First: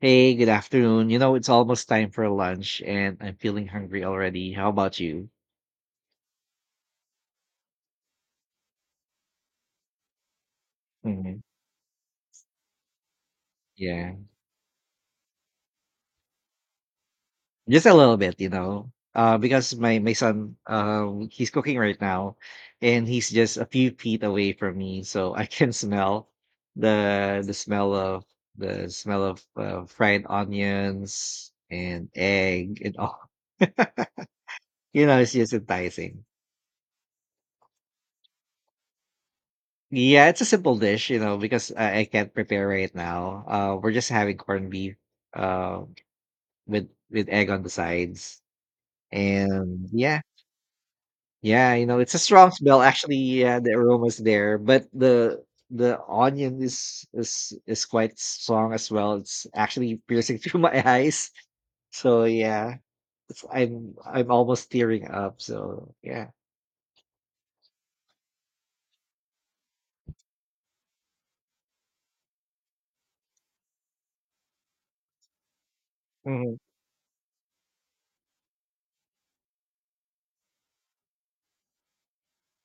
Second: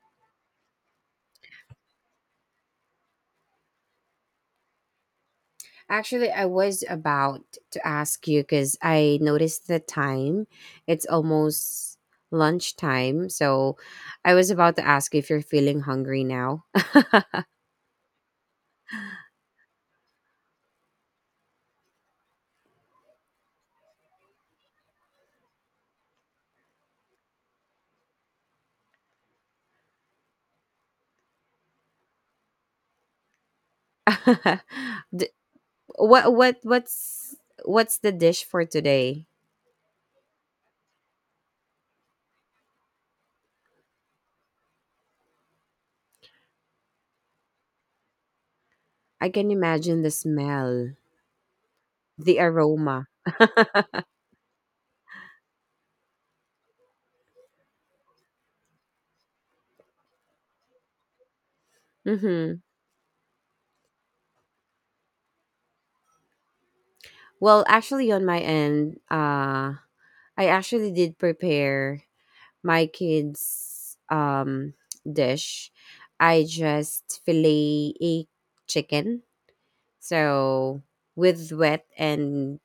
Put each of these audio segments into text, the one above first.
Hey, good afternoon. You know, it's almost time for lunch and I'm feeling hungry already. How about you? Actually, I was about to ask you because I noticed the time. It's Mhm. almost lunchtime. So Yeah. I was about to ask if you're feeling hungry now. Just a little bit, Because my son he's cooking right now and he's just a few feet away from me, so I can smell the smell of the smell of fried onions and egg and all. You know, D- it's just enticing. what what what's what's the dish for today? Yeah, it's a simple dish, because I can't prepare right now. We're just having corned beef, uh, with egg on the sides, I can and imagine the yeah, smell, yeah, you know, it's a the strong smell. aroma. Actually, yeah, the aroma's there, but the onion is quite strong as well. It's actually piercing through my eyes. So Mm-hmm. yeah, I'm almost tearing up. So yeah, Well, actually on my end, I actually did prepare my kids' dish. I mhm. just fillet a chicken, so with wet and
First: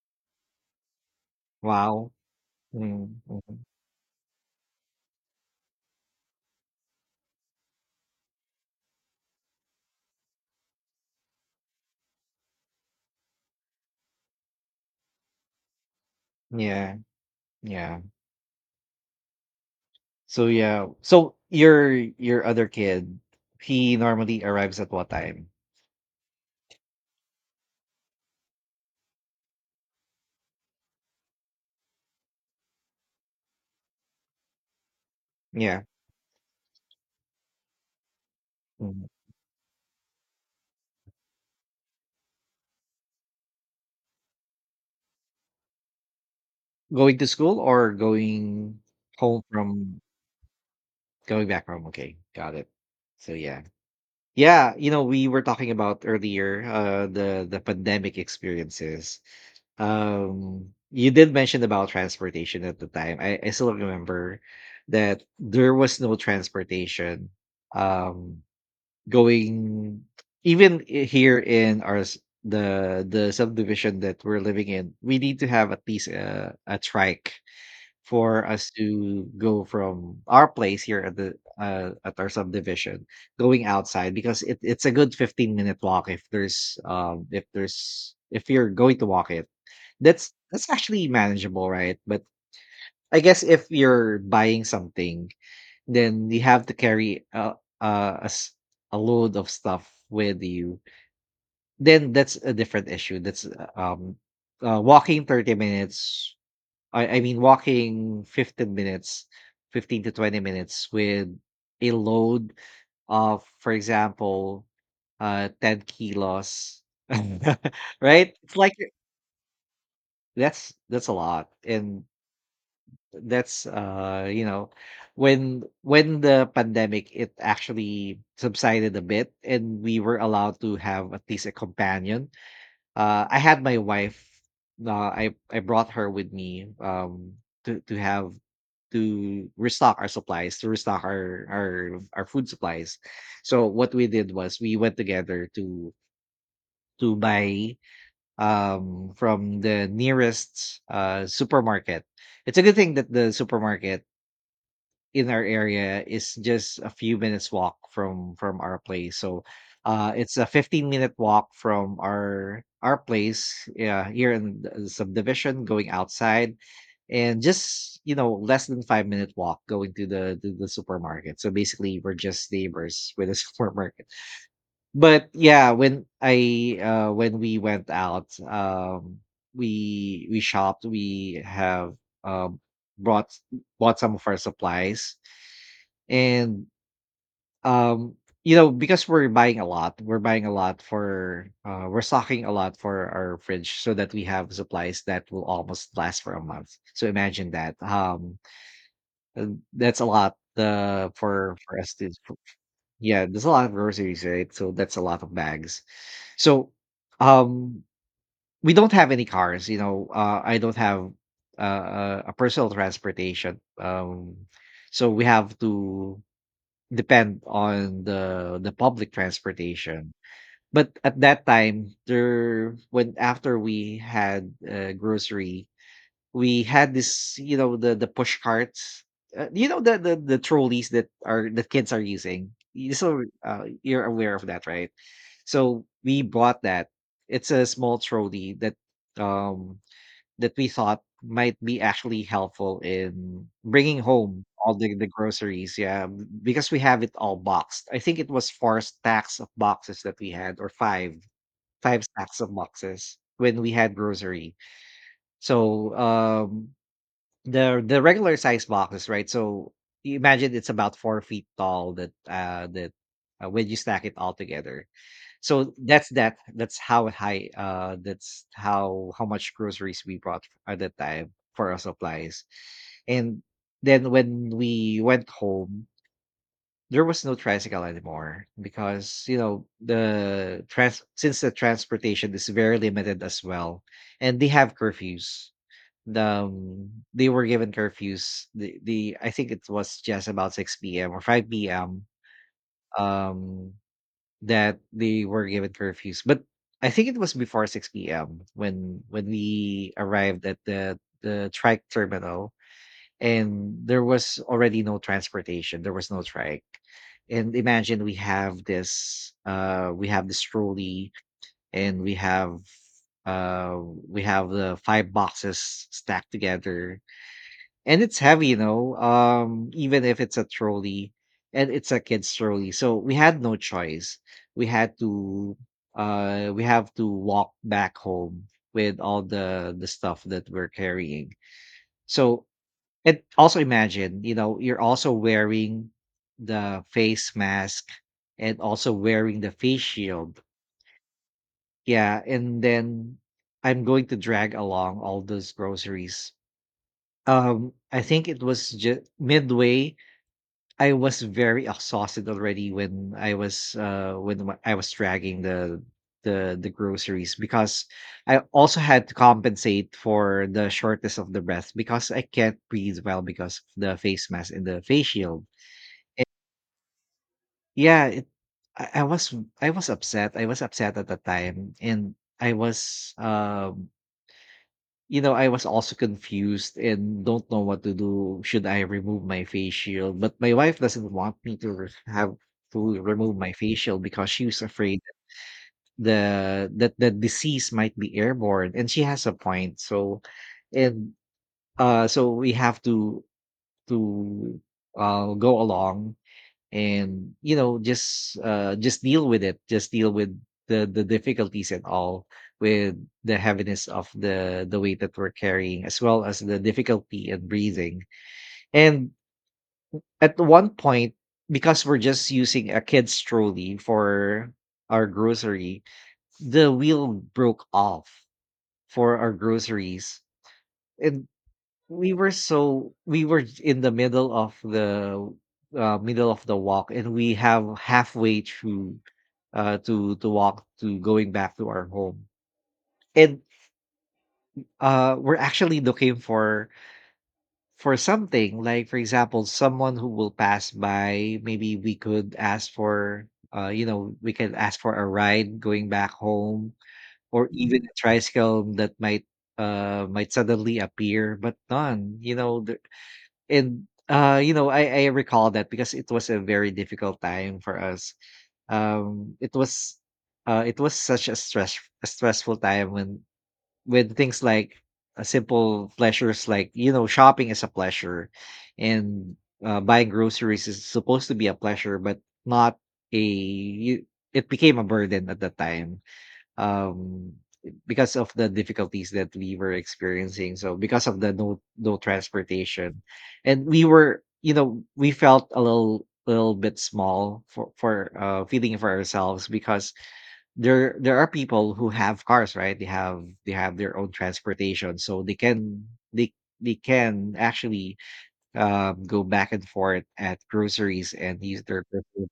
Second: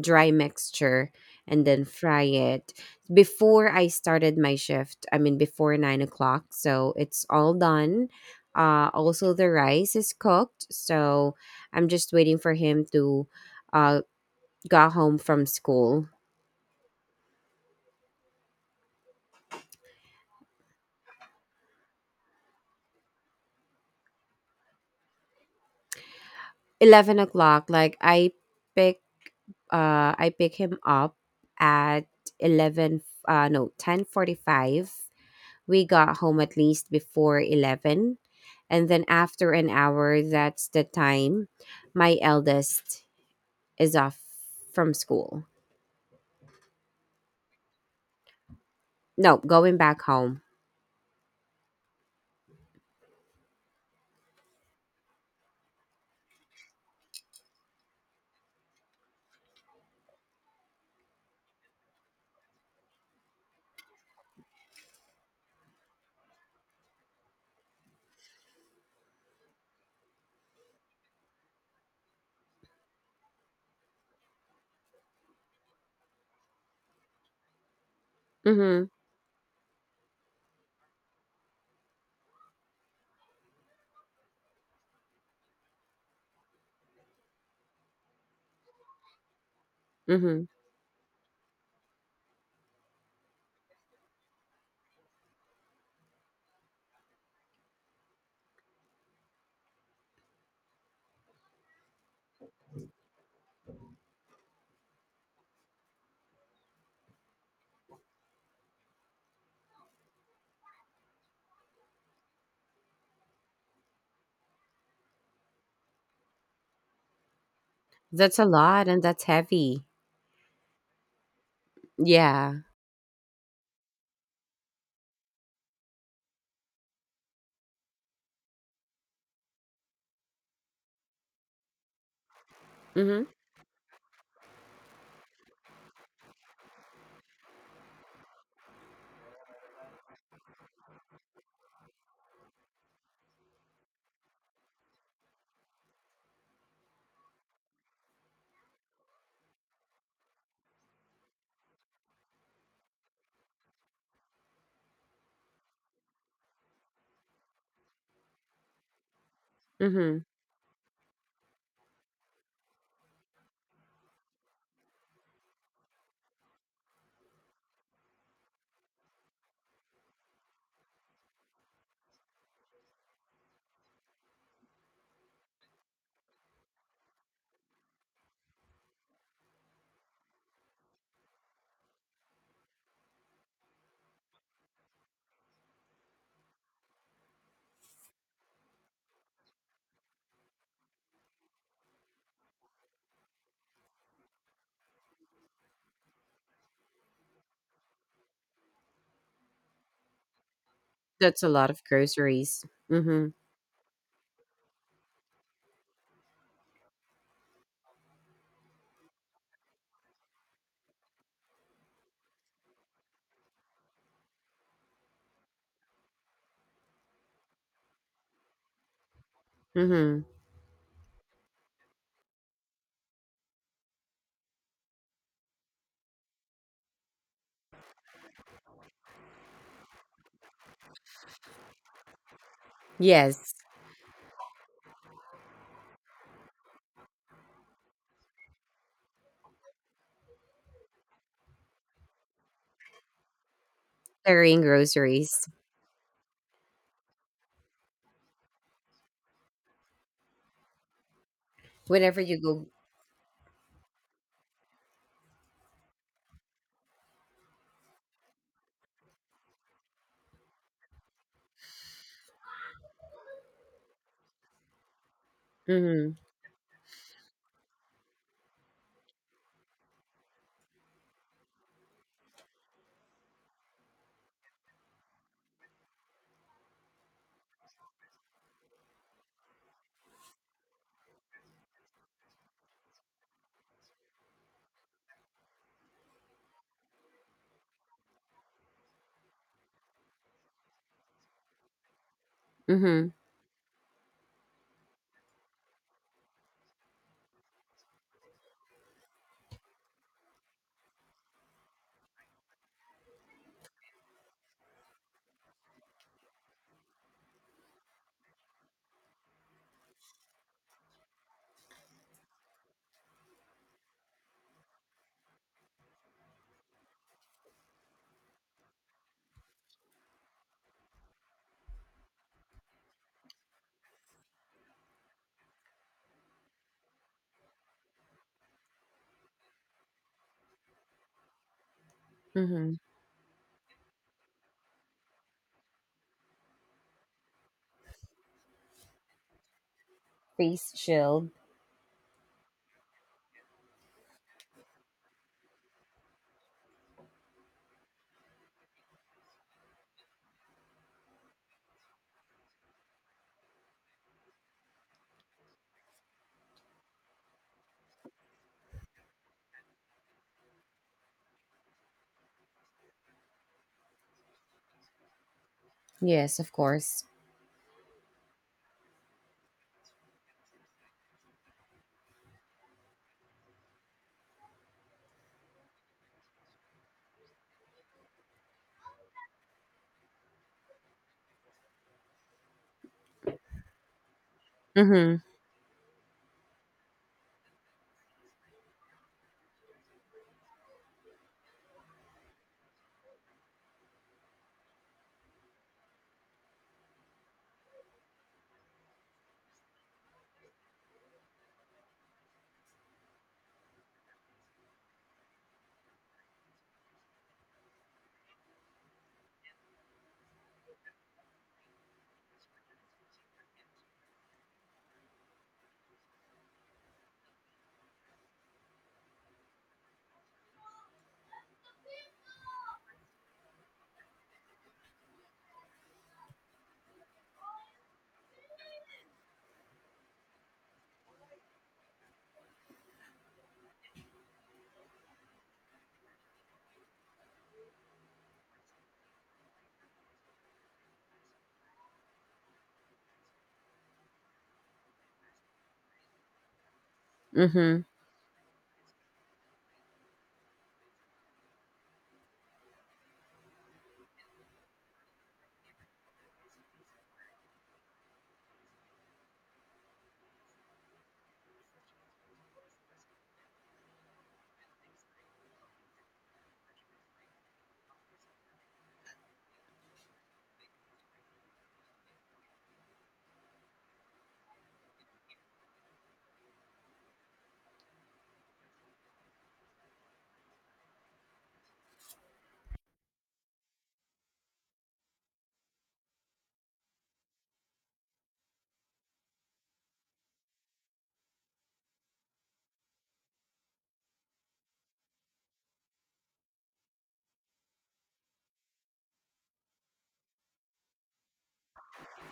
dry mixture, and then Wow, fry it. mm-hmm. Mm-hmm. Before I started my shift, I mean before 9 o'clock, so it's all done. Also, the rice is cooked, so I'm just waiting for him to uh, go home from school. Yeah, yeah. So yeah. So your other kid, he normally arrives at what time? 11 o'clock, like pick I pick him up at 11 no 10:45. Yeah. We got home at least before 11, and then Mhm. after an hour that's the time my eldest is off from school. Going to school or going No, home going from back home. going back home? Okay, got it. So yeah. Yeah, you know, we were talking about earlier the pandemic experiences. You did mention about transportation at the time. I still remember that there was no transportation. Um Going here in the subdivision that we're living in, we need to have at least a trike for us Mhm. to go from our place here at the at our subdivision, going outside, because it's a good 15-minute walk. If there's if you're going to walk it, Mhm. that's actually manageable, right? But I guess if you're buying something, then you have to carry a, a s- a load of stuff with you, then that's a different issue. That's walking 30 minutes, I mean walking 15 minutes, 15 to 20 minutes, with a load of, for example, 10 kilos, right? That's a It's like lot, and that's heavy. That's a lot, and Yeah. that's, you know, when the pandemic, it actually subsided a bit and we were allowed to have at least a companion. Mhm. I had my wife, I brought her with me to have to restock our supplies, to restock our our food supplies. So what we did was we went together to buy from the nearest supermarket. It's a good thing that the supermarket in our area is just a few minutes walk from our place. So Mhm. it's a 15-minute walk from our place, yeah, here in the subdivision going outside, and just, you know, less than 5 minute walk going to the supermarket. So basically we're just neighbors with a supermarket. But yeah, when I when we went out, we shopped, we have um brought bought some of our supplies, and, um, you know, because we're buying a lot, we're buying a lot for, we're stocking a lot for our fridge so that we have supplies that will almost last for a month. So imagine that. Uh, that's a lot, That's a lot for of us groceries. yeah, Mhm. there's a lot of groceries, right? So that's a lot of bags. So, um, we don't have any cars, you know, I don't have, a personal transportation. So we have to depend on the public transportation. Mhm. But at that time, there when after we had grocery, we had this, you know, the push carts, you know, the trolleys that are the kids are using. You, so Yes, you're aware of that, right? So we bought that. It's a small trolley that um that we thought might be actually helpful in bringing home carrying all the groceries groceries. Yeah, because we have it all boxed. I think it was 4 stacks of boxes that we had, or five, five whenever stacks you of go. boxes when we had grocery. So the regular size boxes, right? So you imagine it's about 4 feet tall. That when you stack it all together, so that's Mhm. that. That's how high. That's how much groceries we brought at that time for our supplies, and then when we went home. There was no tricycle anymore because, you know, the trans since the transportation is very limited as well, and they have curfews. They were given curfews. The I think it was just about 6 p.m. or 5 p.m. Mhm. Um, that they were given curfews, but I think it was before 6 p.m. when we arrived at the trike terminal, and there was already no transportation. There was no trike. And imagine we have this trolley, and uh, we have the 5 boxes stacked together, and it's heavy, you know, even if it's a trolley and it's a kid's trolley. So we had no choice. We had to we have to walk back home with all the stuff that we're carrying. So, Mm-hmm. and also imagine, you know, you're also wearing the face mask and also wearing the face shield. Face shield. Yeah, and then I'm going to drag along all those groceries. I think it was just midway I was very exhausted already when I was dragging the groceries, because I also had to compensate for the shortness of the breath, because I can't breathe well because of the face mask and the face shield. Yes, of course. Yeah, I was, I was upset. I was upset at the time, and I was, you know, I was also confused and don't know what to do. Should I remove my face shield? But my wife doesn't want have to remove my face shield because she was afraid Mm-hmm. That the disease might be airborne, and she has a point. So, and so we have to to go along, and, you know, just deal with it, just deal with the difficulties and all, with the heaviness of the weight that we're carrying, as well as the difficulty in breathing, and at one point, because we're just using a kid's trolley for our grocery, the wheel broke off for our groceries, and we were in the middle of the middle of the walk, and we have halfway through, to walk to going back to our home. And we're actually looking for something like, for example, someone who will pass by. Maybe we could ask for, you know, we can ask for a ride going back home, or Mm-hmm. even a tricycle that might suddenly appear, but none. You know, and you know, I recall that, because it was a very difficult time for us. It was, it was such a stressful time, when with things like, simple pleasures like, you know, shopping is a pleasure, and, buying groceries is supposed to be a pleasure, but not a. you- it became a burden at the time, um because of the difficulties that we were experiencing, so because of the no transportation, and we were, you know, we felt a little bit small for feeling for ourselves, because there are people who have cars, right? They have, their own transportation, so they can, they they can actually, go back and forth at groceries and use their personal,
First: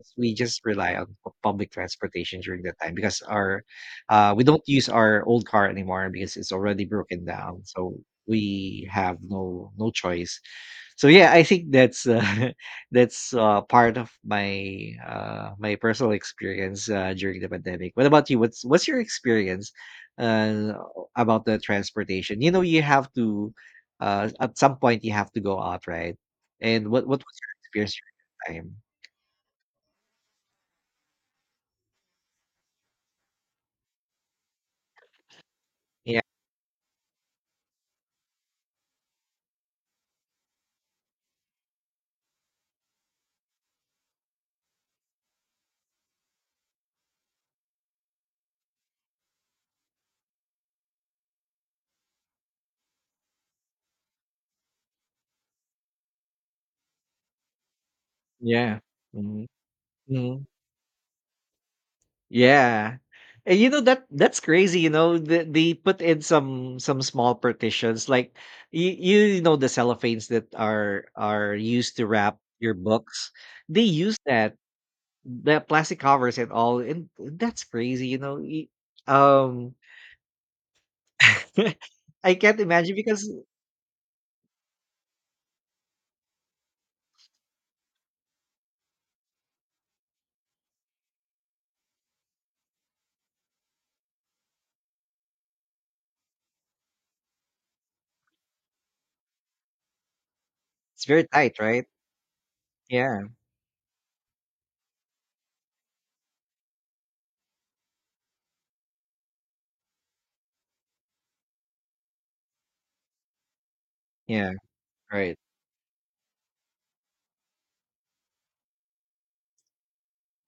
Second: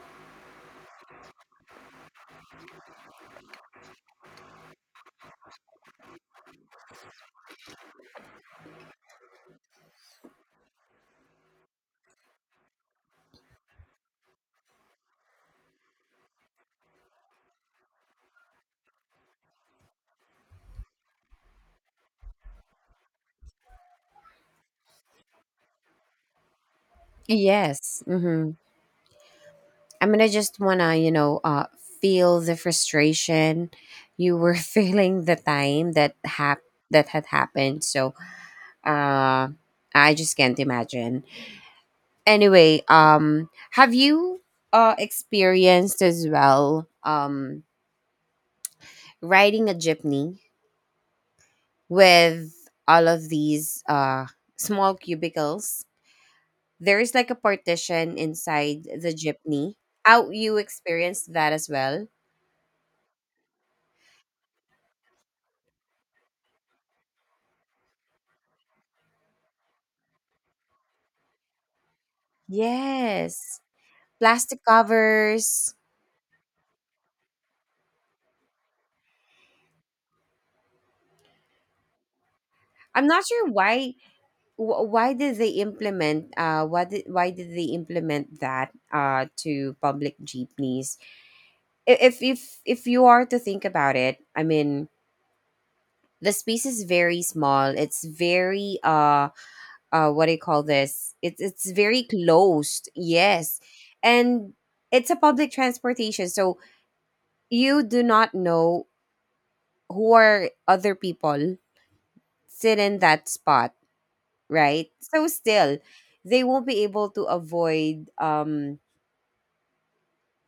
as we just rely on public transportation during that time, because our, we don't use our old car anymore because it's already broken down, so we have no choice. So yeah, I think that's that's part of my my personal experience during the pandemic. What about you? What's your experience, uh about the transportation? You know, you have to, at some point you have to go out, right? And what was your experience Yes. during Mm-hmm. that time? I mean, I just wanna, feel the frustration you were feeling the time that that had happened. So, uh, I just can't imagine. Anyway, have you experienced as well riding a jeepney with all of these small cubicles. There is like a partition Yeah. inside the Mhm, jeepney. How mhm. you experienced that as well? Yeah. And, you know, that's crazy, you know, they put in some small partitions like, you know, the cellophanes that are used to wrap your books. Yes. They use that, Plastic the covers. plastic covers and all, and that's crazy, you know. Um I can't imagine I'm not because sure why did they implement, why did they implement that to public jeepneys? If you are to think about it, I mean the space is very small. It's very what do you call it's this, very it's tight, it's right? very closed. Yeah. Yes, and it's a public transportation, so you do not know who are other people sit in that spot, Yeah. right? So Right. still they won't be able to avoid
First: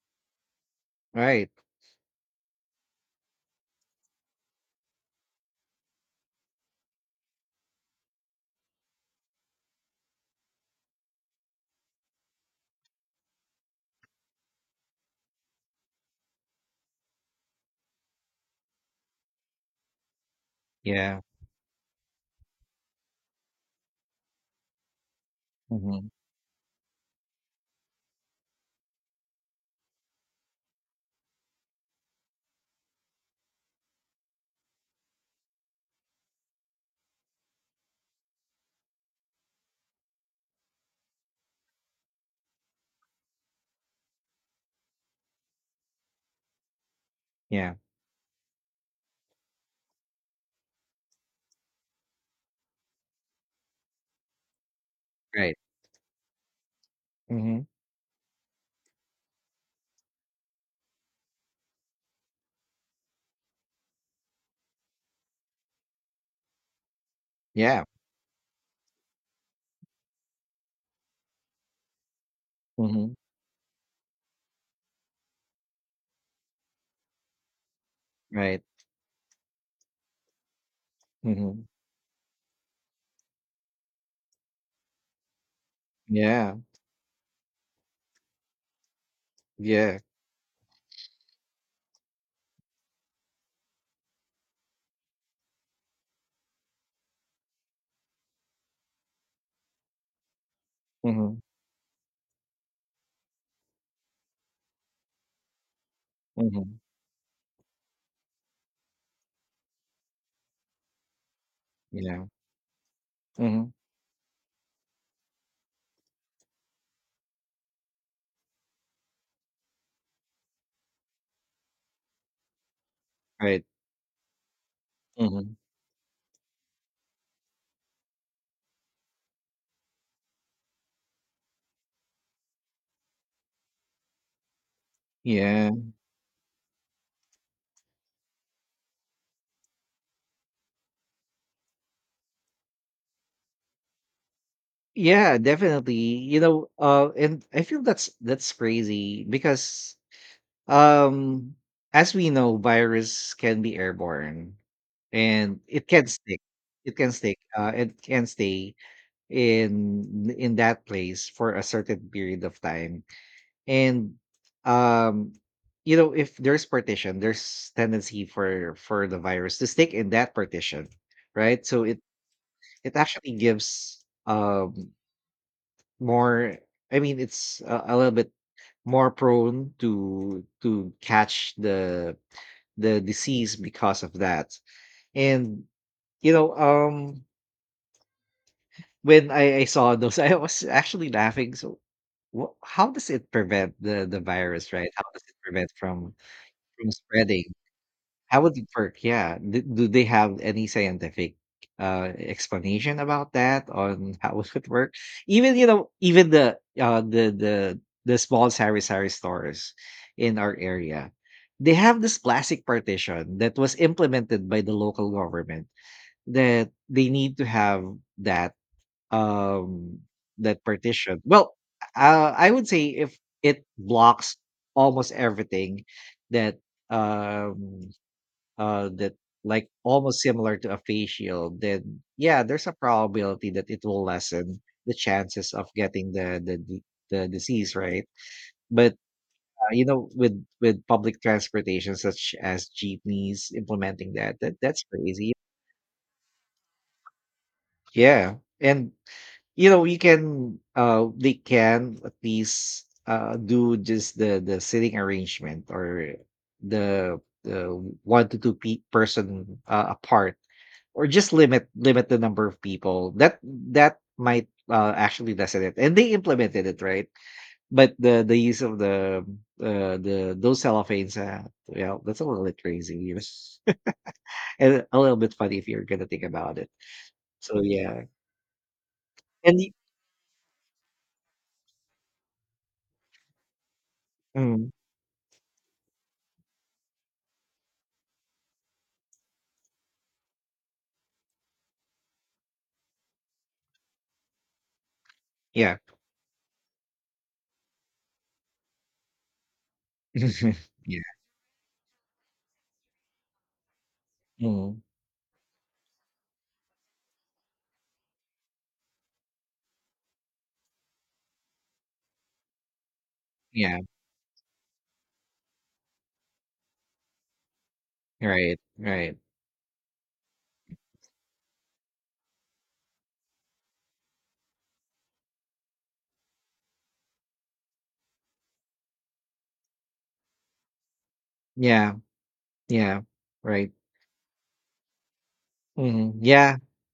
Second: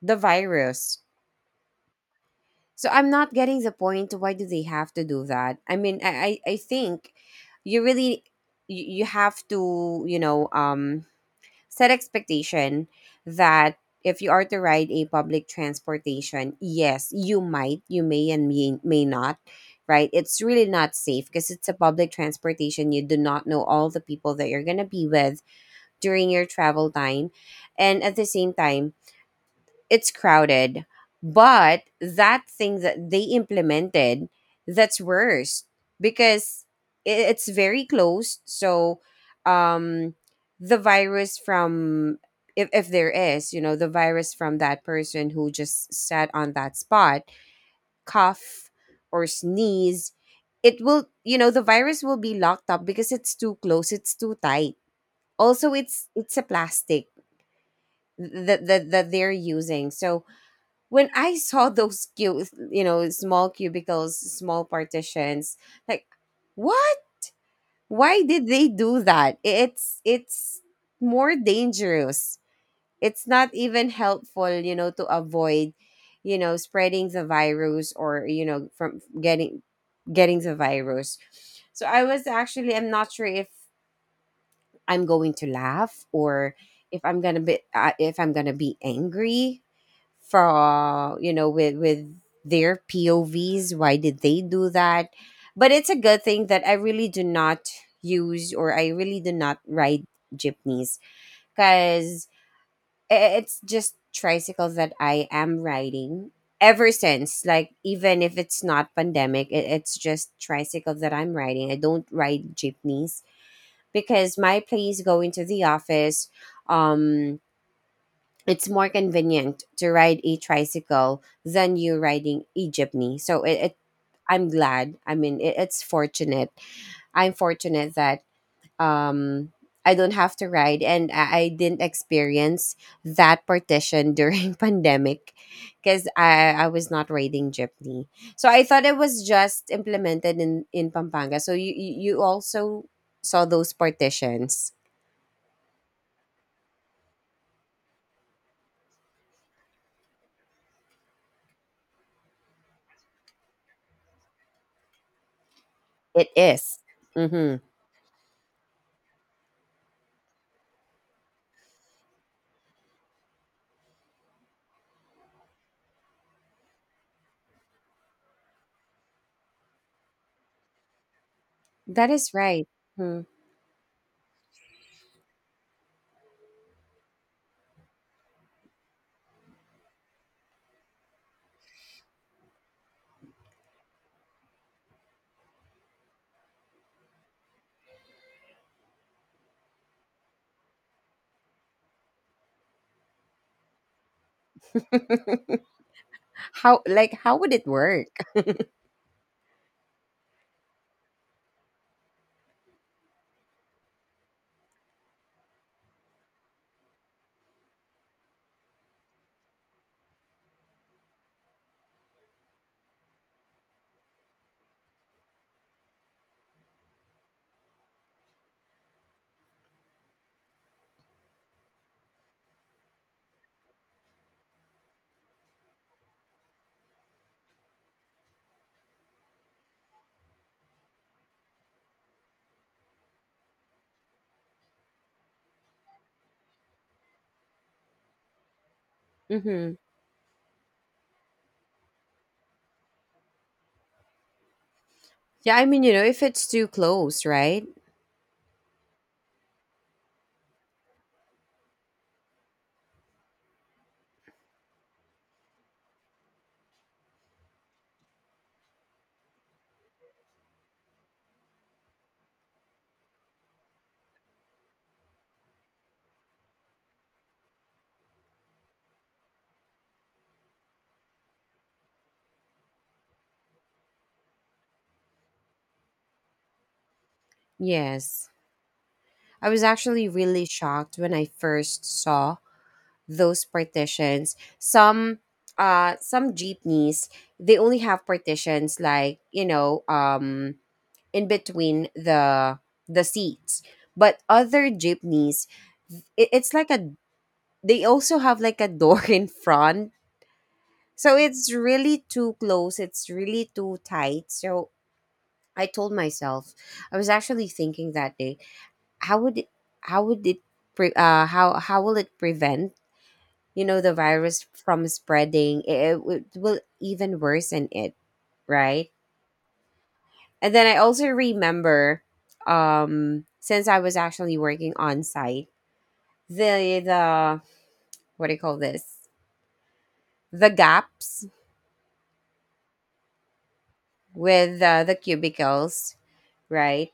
the virus. Right. So I'm not getting the point, why do they have to do that? I mean I think you really you have to, set expectation that if you are to ride a public transportation, yes, you might, you may, and may not, right? It's really not Yeah. safe because it's a public transportation. You do not know all the people that you're going to be with Hmm. during your travel time. And at the same time, it's crowded. But that thing that they implemented, that's worse because it's very close. So, um, the virus from if there is, the virus from that person who just sat on that spot, Yeah. cough or sneeze, the virus will be locked up because it's too close, it's too tight. Right. Also, it's a plastic Hmm. that they're using. So when I saw those cute, small cubicles, small partitions, like what? Yeah. Why did they do that? It's more dangerous. Hmm. It's not even helpful, to avoid, spreading the virus, or Right. From getting the virus. Mhm. So I was actually I'm not sure if I'm going to laugh, or Yeah. if I'm gonna be if I'm gonna be angry Yeah. for with their POVs. Why did they do that? But it's a good thing that I really do not use, or I really do not ride jeepneys Mhm. because it's just tricycle that I am riding Mhm. ever since, like even if it's not pandemic, it's just tricycle that I'm riding. I don't Yeah. ride jeepneys Mhm. because my place going to the office, um it's more convenient to ride a tricycle than you riding a jeepney. So Right. it I'm glad, I mean Mhm. it, it's fortunate I'm fortunate that um I don't have to ride, and I didn't experience that partition during pandemic Yeah. because I was not riding jeepney. So I thought it was just implemented in Pampanga. So you also saw those partitions. Yeah, definitely. You know, and I feel that's crazy because, um as we know, virus can be airborne and it can It stick. is. It can stick. Mhm. It can stay in that place for a certain period of time. And um you know, if there's partition, there's tendency for the virus to stick in that partition, right? So it That is right. it Hmm. actually gives um more, I mean it's a little bit more prone to catch the disease because of that. And you know um when I saw those I was actually laughing. So how does it prevent the virus, right? How does it prevent How, from like how spreading? would it work? How would it work? Yeah. Do they have any scientific, explanation about that, on how it would work? Even, you know, even the small sari-sari stores in our area, they have this plastic partition that was implemented by the local government, that they need to have that, um, that partition. Well, I would say if it blocks almost everything that, um that, like almost similar to a face shield, then yeah, there's a probability that it will lessen the chances of getting the the disease, right? But Mhm. you know, with public transportation such as jeepneys implementing that, that's crazy. Yeah, I mean, if it's too close, right? Yeah. And you know, you can uh, they can at least uh, do just the sitting arrangement, or the the one to two person apart, or just limit the number of people. That that might actually lessen it, and they implemented it, right? But the use of the uh, the those cellophanes, well, that's a little bit crazy, you know? And a little bit funny if you're gonna think about it. So yeah. Yes. I and was y- actually really shocked when I first saw those partitions. mm, Some jeepneys, they only have partitions, like in between the seats. But other jeepneys, yeah. it, it's like a they also have like a door in front. Yeah. So it's really too close, it's really too tight. So mm, I told myself, I was actually thinking that day, how would it how would it how will it prevent, yeah. The virus from spreading. Will even worsen it, Right, right? right. And then I also remember, since I was actually working on site, the what do you call this, the gaps Yeah. Yeah. Right. with the cubicles, Hmm. Yeah. right?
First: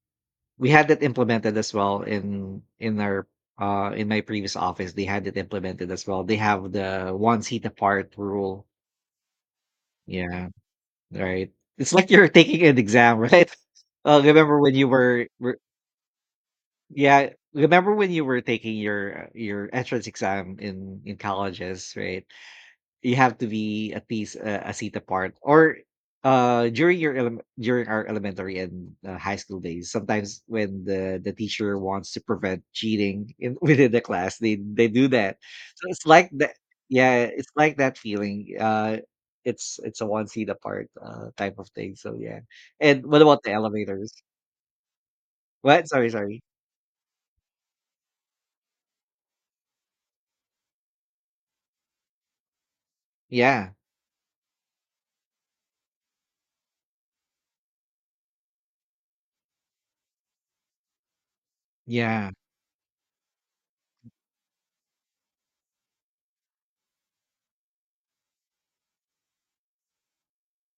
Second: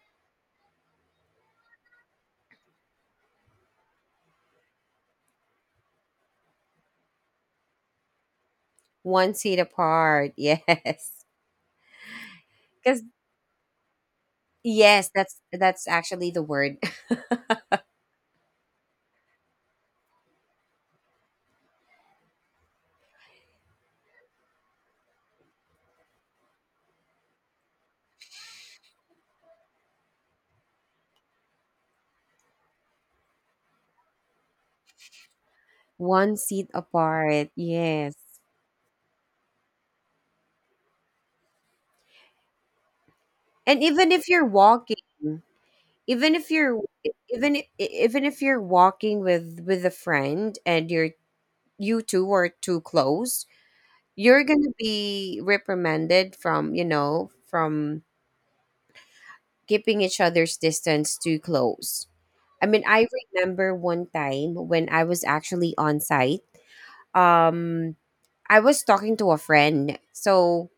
We had that implemented as well in our in my previous office. They had it implemented as well. They have the one seat apart rule. One seat apart, Yeah. yes. Right. It's like you're taking an Because exam, right? Uh, remember when you yes, were that's were- that's actually the word, yeah, remember when you were taking your entrance exam in colleges, right? You have to be at least a seat apart, or uh, during your during our elementary and high school days, sometimes when the teacher wants to prevent cheating in, within the class, they do that. So it's like one that. seat Yeah, apart, it's like that yes. feeling, uh, it's a one seat apart type of thing. So yeah. And what about the And even elevators? if you're walking, What? Sorry, even sorry. if you're even if you're walking with a friend, and you two are too close, Yeah. you're gonna be reprimanded from from keeping each other's distance too close. Yeah. I mean, I remember one time when I was actually on site, um I was talking to a friend. So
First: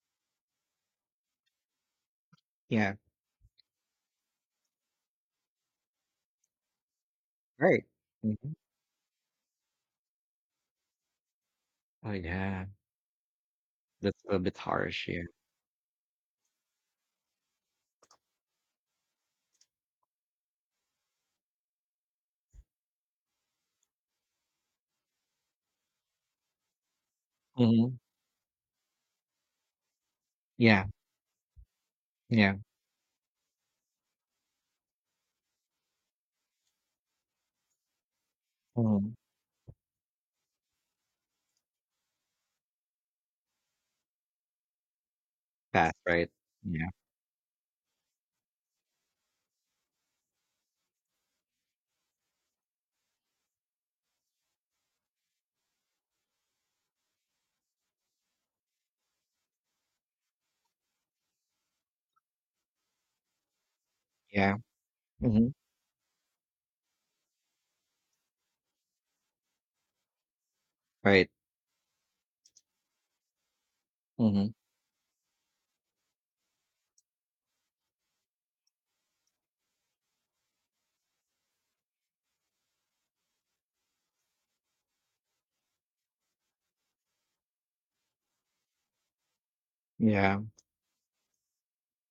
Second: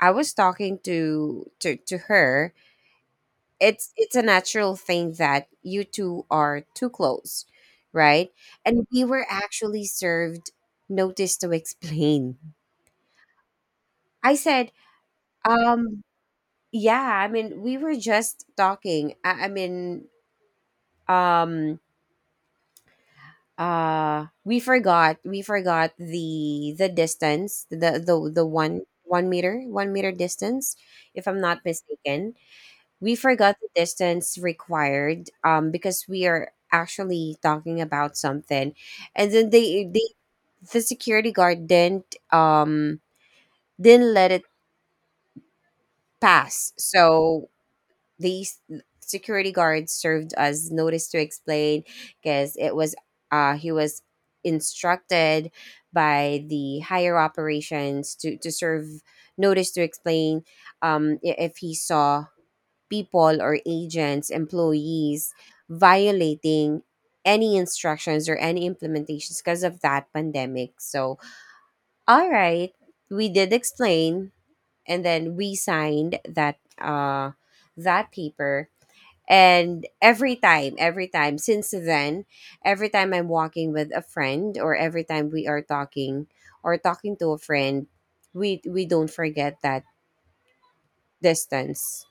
I was talking to her. Yeah. It's a natural thing that you two are too close, Right. right? Mhm. And we were actually served notice to Oh explain. yeah, that's I a bit said, harsh. Yeah. um yeah, I mean, we were just talking. I mean, um we forgot the distance, Hmm. the one one meter 1 meter distance, Yeah. if I'm not mistaken. Yeah. We forgot the distance required, because we are actually talking about something, Mhm. and then the security guard didn't, let it That's right. pass. Yeah. So these security guard served us notice to explain because it was he was instructed by the higher operations to serve notice to explain, if he saw people or agents, Yeah. employees Mhm. violating any instructions or any implementations because of that pandemic. So, Right. all right, we did explain, Mhm. and then we signed that that paper. And every time since then, every time I'm walking with a friend, or every time we are talking, or talking to a friend, we don't forget that Yeah. distance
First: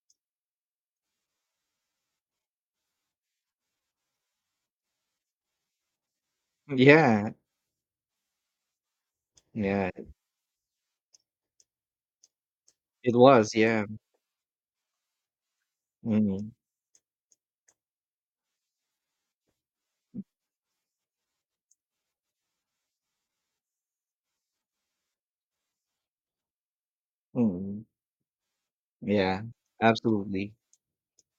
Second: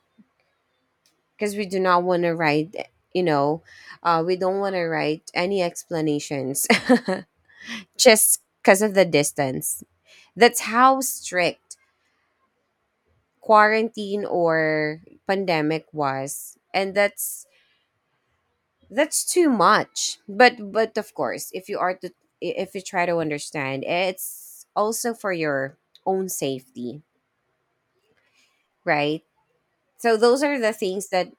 because we do not want to write, you know we don't want to write any explanations, Yeah. just because of the distance. Yeah. That's how strict It was. Yeah. quarantine or pandemic Mhm. was, and that's too much. But of course, if you are to if you try to understand, it's also for your own safety, Mhm. right? Yeah. So those Absolutely. are the things that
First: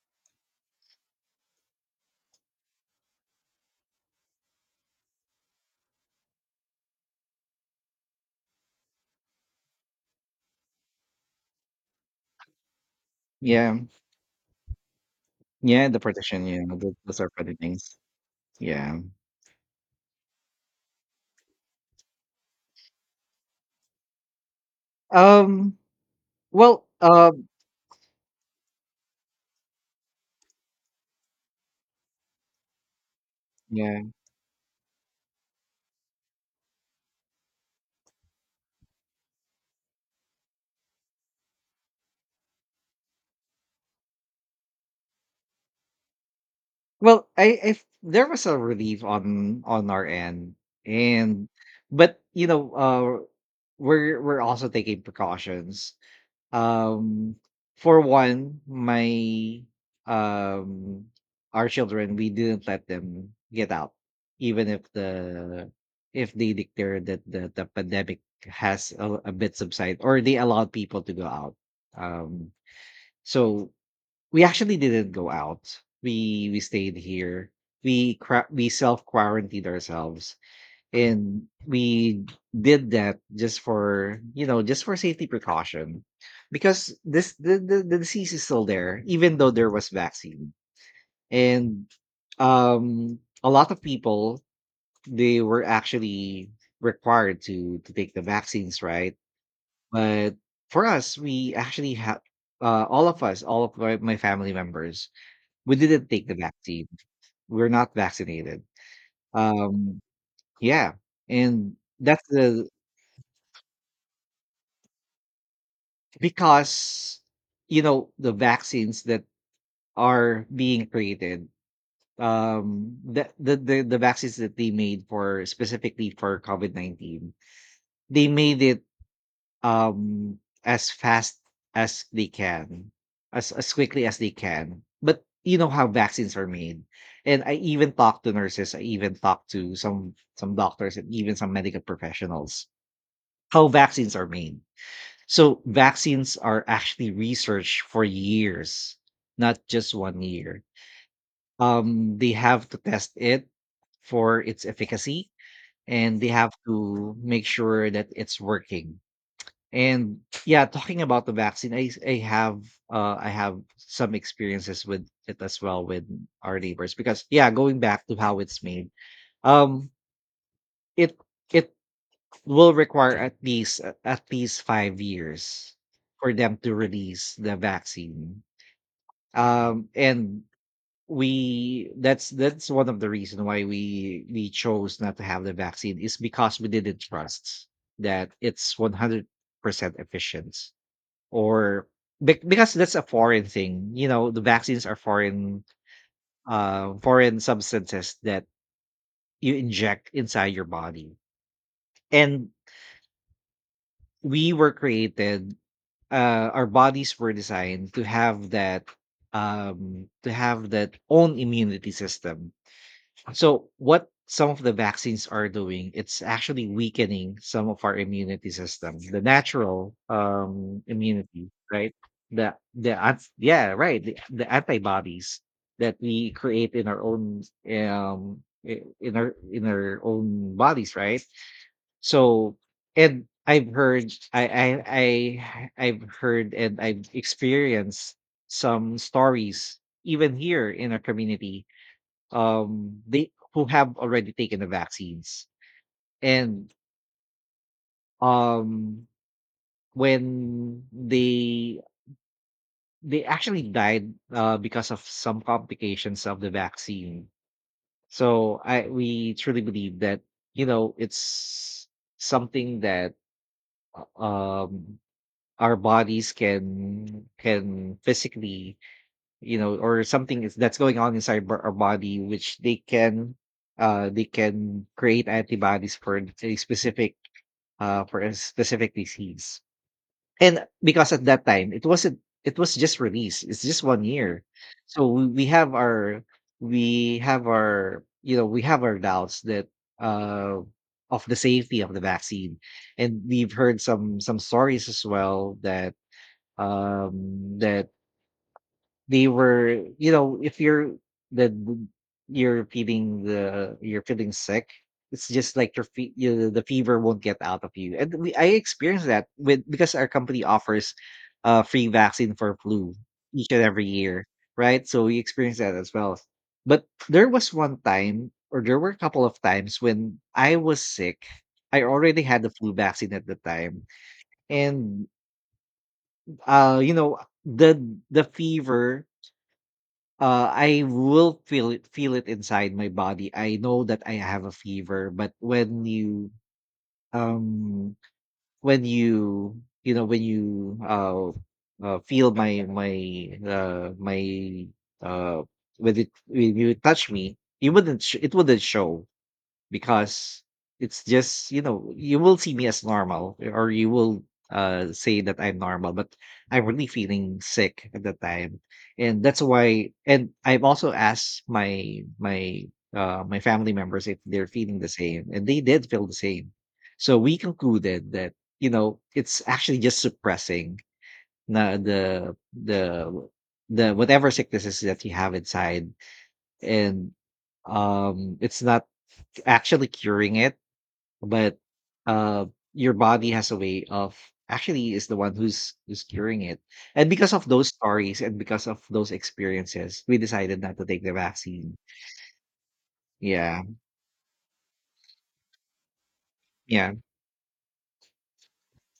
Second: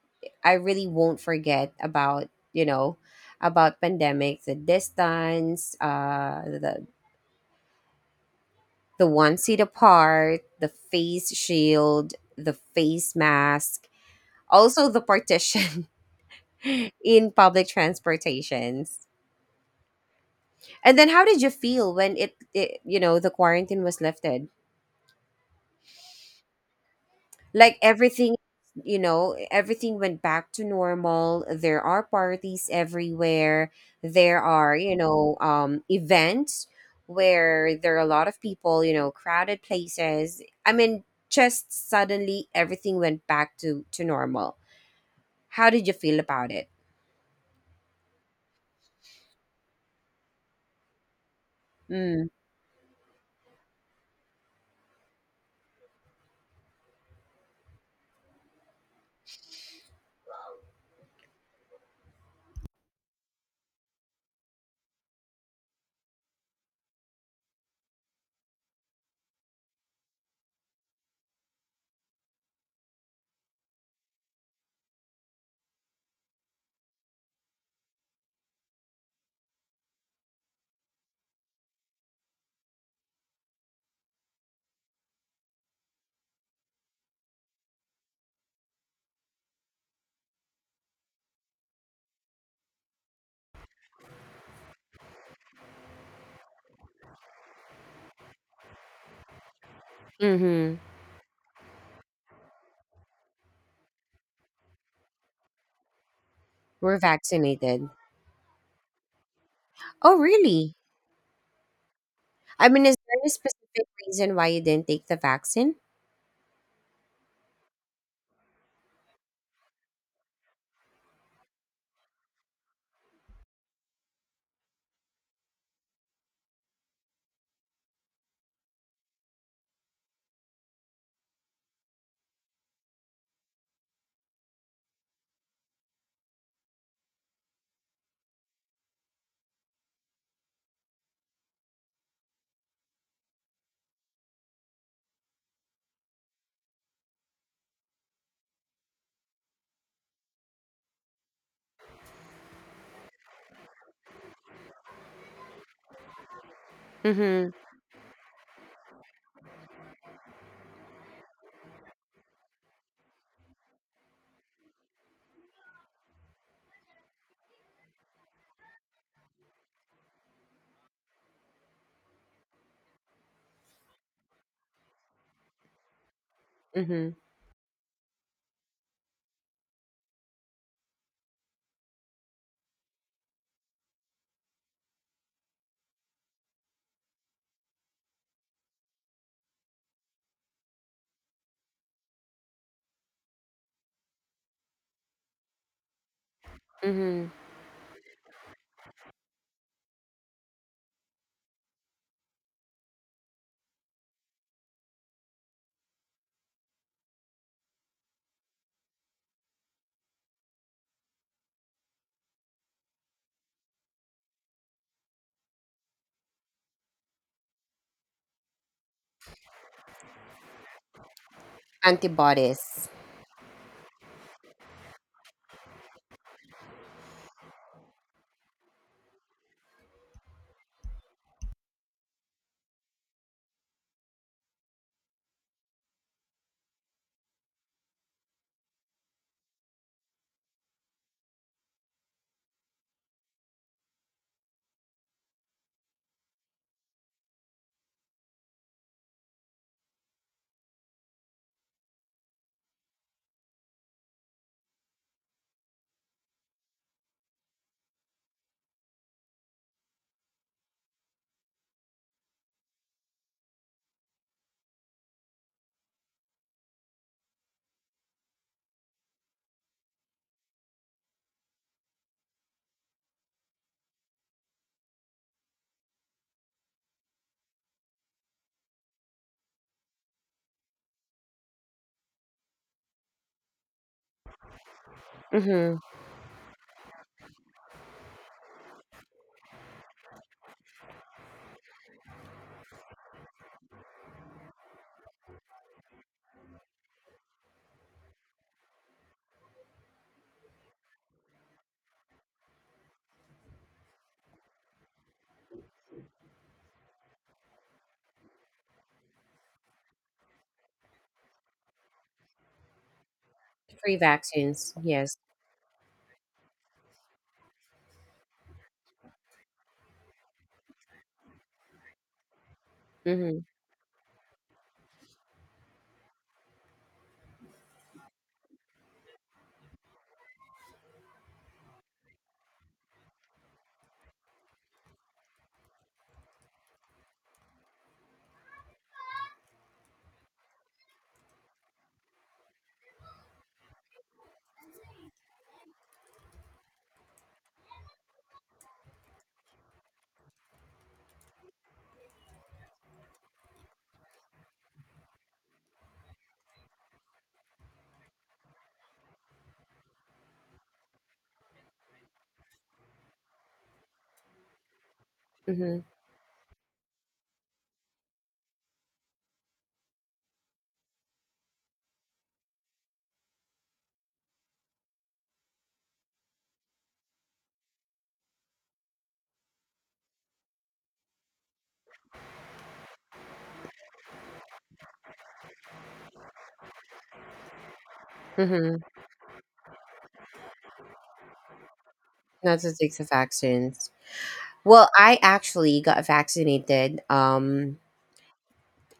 I really won't forget about, about pandemic: the distance, the one seat apart, the face shield, the face Yeah. mask, also the Yeah. partition, The partition. Yeah. Those are in funny public things. Yeah. transportations. And then how did you feel when it, the quarantine was lifted? Um. Well. Like everything, everything went back to normal. There are parties everywhere. Yeah. There are, events where there are a lot of people, crowded places. I mean, just suddenly everything went back to normal. How did you feel about it? Well, I. there was a relief on our end, and but Mm. you know, we're also taking precautions. Um, for one, my um our children, we didn't let them get out, even if the if they declared that the pandemic has a bit subside, or they allowed people to go out. Um, so we actually didn't go out. We stayed here. We we self quarantined ourselves, and we did that just for, you know, just for safety precaution, because this the disease is still there, even though there was vaccine. And um a lot of people, they were actually required to take the vaccines, right? But Mm-hmm. for us, we actually had, all of us, all of my family members, we didn't take the vaccine. We're We're vaccinated. not vaccinated. Um, Oh really? yeah, and that's I the, mean, is there any specific reason why you didn't take the vaccine? because you know, the vaccines that are being created, the the vaccines that they made for specifically for covid-19, they made it, um as fast as they can, as quickly as they can. But you know how vaccines are made, and I even talked to nurses, I even talked to some doctors and even some medical professionals, how vaccines are made. So vaccines are actually researched for years, not just 1 year. They have to test it for its efficacy, and they have to make Mm-hmm. sure that it's working. And yeah, talking about the vaccine, I have I have some experiences with it as well, with our neighbors, because yeah, going back to how it's made, um, it it will require at least 5 years for them to Mm-hmm. release the vaccine. And we that's one of the reason why we chose not to have the vaccine, is because we didn't trust that it's 100% efficient, or because that's a foreign thing. You know, the vaccines are foreign, uh, Mm-hmm. foreign substances that you inject inside your body, and we were created, our bodies were designed to have that, to have that own immunity system. So what some of the vaccines are doing, it's actually weakening some of our immunity system, the natural immunity, right? The Antibodies. Yeah right, the antibodies that we create in our own, um in our own bodies, right? So, and I've heard, I've heard and I've experienced some stories even here in our community, um, they who have already taken the vaccines, and um, when they actually died, because of some complications of the vaccine. So I, we truly believe that you know, it's something that, um our bodies can physically, you know, or something is that's going on inside our body, which they can uh, they can create antibodies for a specific, uh, for a specific disease. And because at that time, it wasn't, it was just released, it's just 1 year. So we have Mm-hmm. our, we have our, you know, we have our doubts that uh, of the safety of the vaccine. And we've heard some stories as well that, um, that they were, you know, if you're that w- you're feeling the, you're feeling sick. It's just like your the fever won't get out of you. And I experienced that with, because our company offers uh, free vaccine for flu each and every Free year, vaccines, right? So we yes. experienced that as well. But there was one time, or there were a couple of times when I was sick, I already had the flu vaccine at the Mhm, time. And uh, you know, the the fever, uh, I will feel it, feel it inside my body. I know that I have a fever, but when you, um when you know, when you feel my my uh when it when you touch me, you wouldn't it wouldn't show, because it's just, you know, you will see me as normal, or you will uh, say that I'm normal. But I'm really feeling sick at the time. And that's why, and I've also asked my my family members if they're feeling the same, and they mhm, did feel the same. So we concluded that, you know, it's actually just suppressing na the the whatever sicknesses that you have inside. And um, it's not actually curing it. But, uh, your body has a way of actually, is the one who's who's curing it. And because of those stories and because of mhm. those experiences, we decided not to take the vaccine. Not to take the Yeah. vaccines. Well, I actually got Yeah. vaccinated.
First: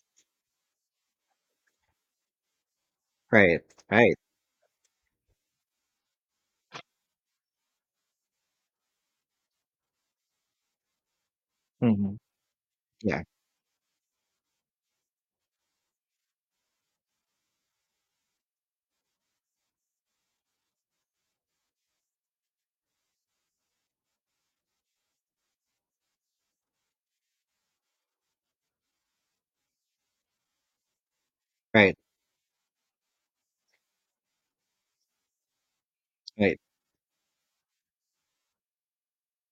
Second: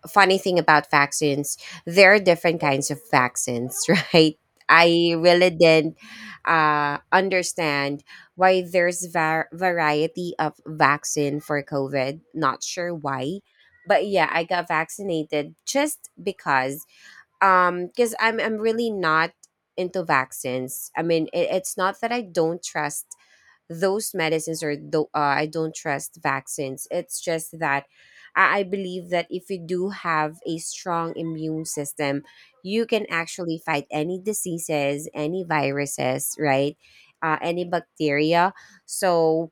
Funny thing about vaccines, there are different kinds of Right. vaccines, Right. right? I really didn't understand why there's variety of vaccine for Mhm. COVID. Not sure Yeah. why, but yeah, I got vaccinated just because, because I'm really not into vaccines. I mean, it's not that I don't trust those medicines, or though I don't trust vaccines. It's just that I believe that if you do have a strong immune Right. system, you can actually fight any diseases, any viruses, Right. right? Any bacteria. So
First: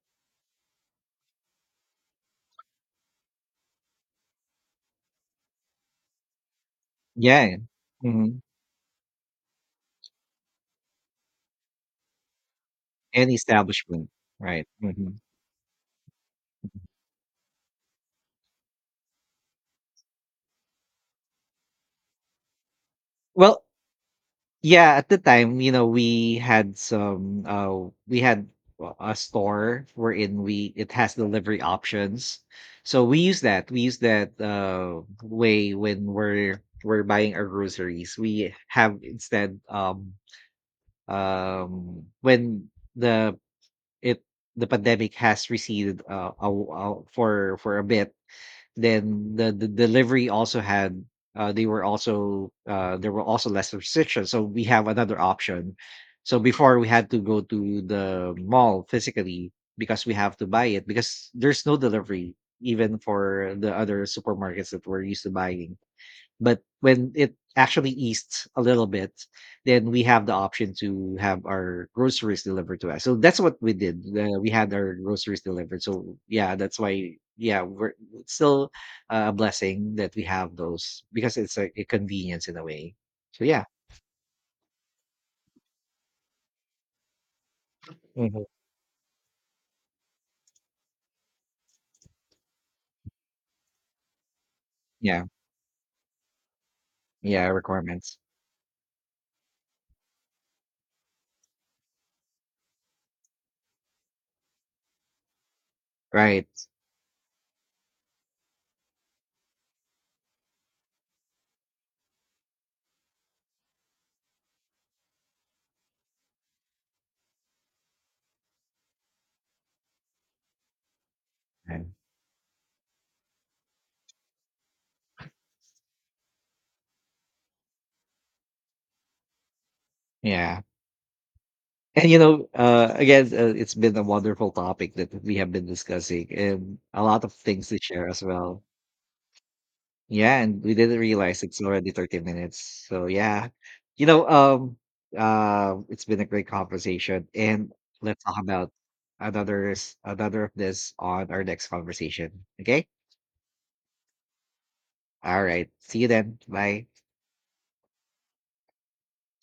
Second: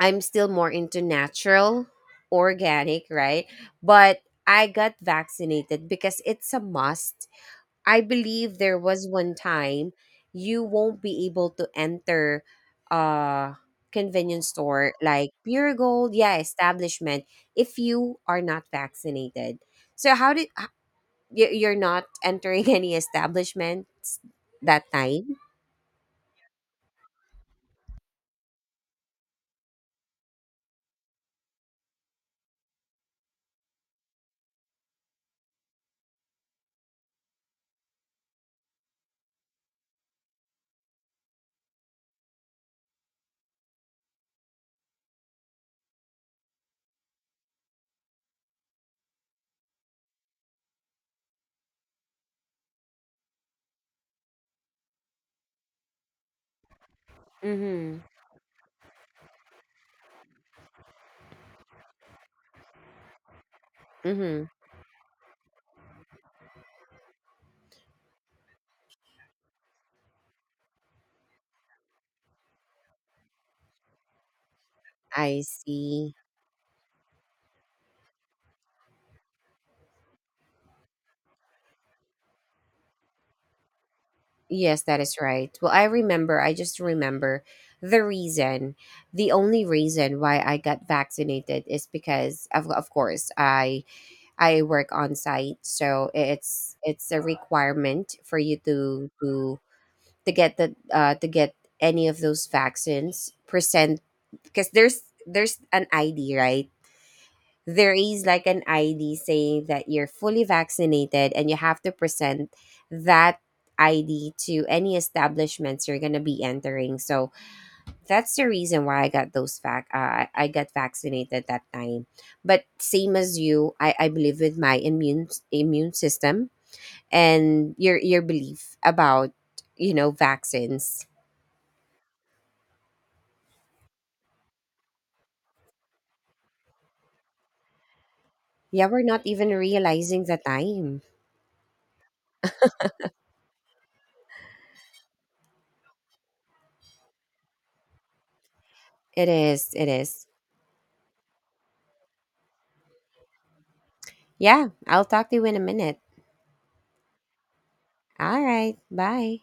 I'm still more into natural, organic, right? But I got vaccinated because it's a must. Yeah. I Mhm. believe there was one time you won't be able to enter An a establishment. convenience Right. store, Mhm. like Pure Gold, yeah, establishment, if you are not vaccinated. So how did you're not entering any Well, establishments that yeah, at the time? time, you know, we had some uh, we had a store wherein we, it has delivery options. So we use that, we use that way when we're buying our groceries. We have instead, when the it the pandemic has receded for a bit, then the delivery also had they were also there were also less restrictions, so we have another option. So before, we had to go to Mhm. the mall physically, because we have to buy it, because there's no delivery, even for the other Mhm. supermarkets that we're used to buying. But when it actually eased a little bit, then we have the option to have our groceries delivered to us. So that's what we did. We had our groceries I delivered. see. So yeah, that's why, yeah, we're, it's still a blessing that we have those, because it's a convenience in a way. So yeah. Yes, that is right. Well, I remember, I just remember the Mhm. reason, the only reason why I got vaccinated is because of course, I work on Yeah. site. So it's a Yeah. requirement Requirements. for you to get the, to get any of those vaccines present, because there's an ID, Right. right? There is like an ID saying that you're fully vaccinated, and you have to present that ID to any establishments you're gonna be entering. So that's the reason why I got those fac I got vaccinated that And- time. But same as you, I believe with my immune system and your belief about Yeah. vaccines. And you know, again, it's been a wonderful topic that we have been discussing, and a lot of things to share as well. Yeah, we're not even realizing the Yeah, and we didn't time. realize it's already 30 minutes. So yeah. You know, it's been a great conversation. And let's talk about It another is. It is. another of this on our next conversation. Okay? Yeah, I'll talk to All you in a right. See minute. you then. Bye. All right. Bye.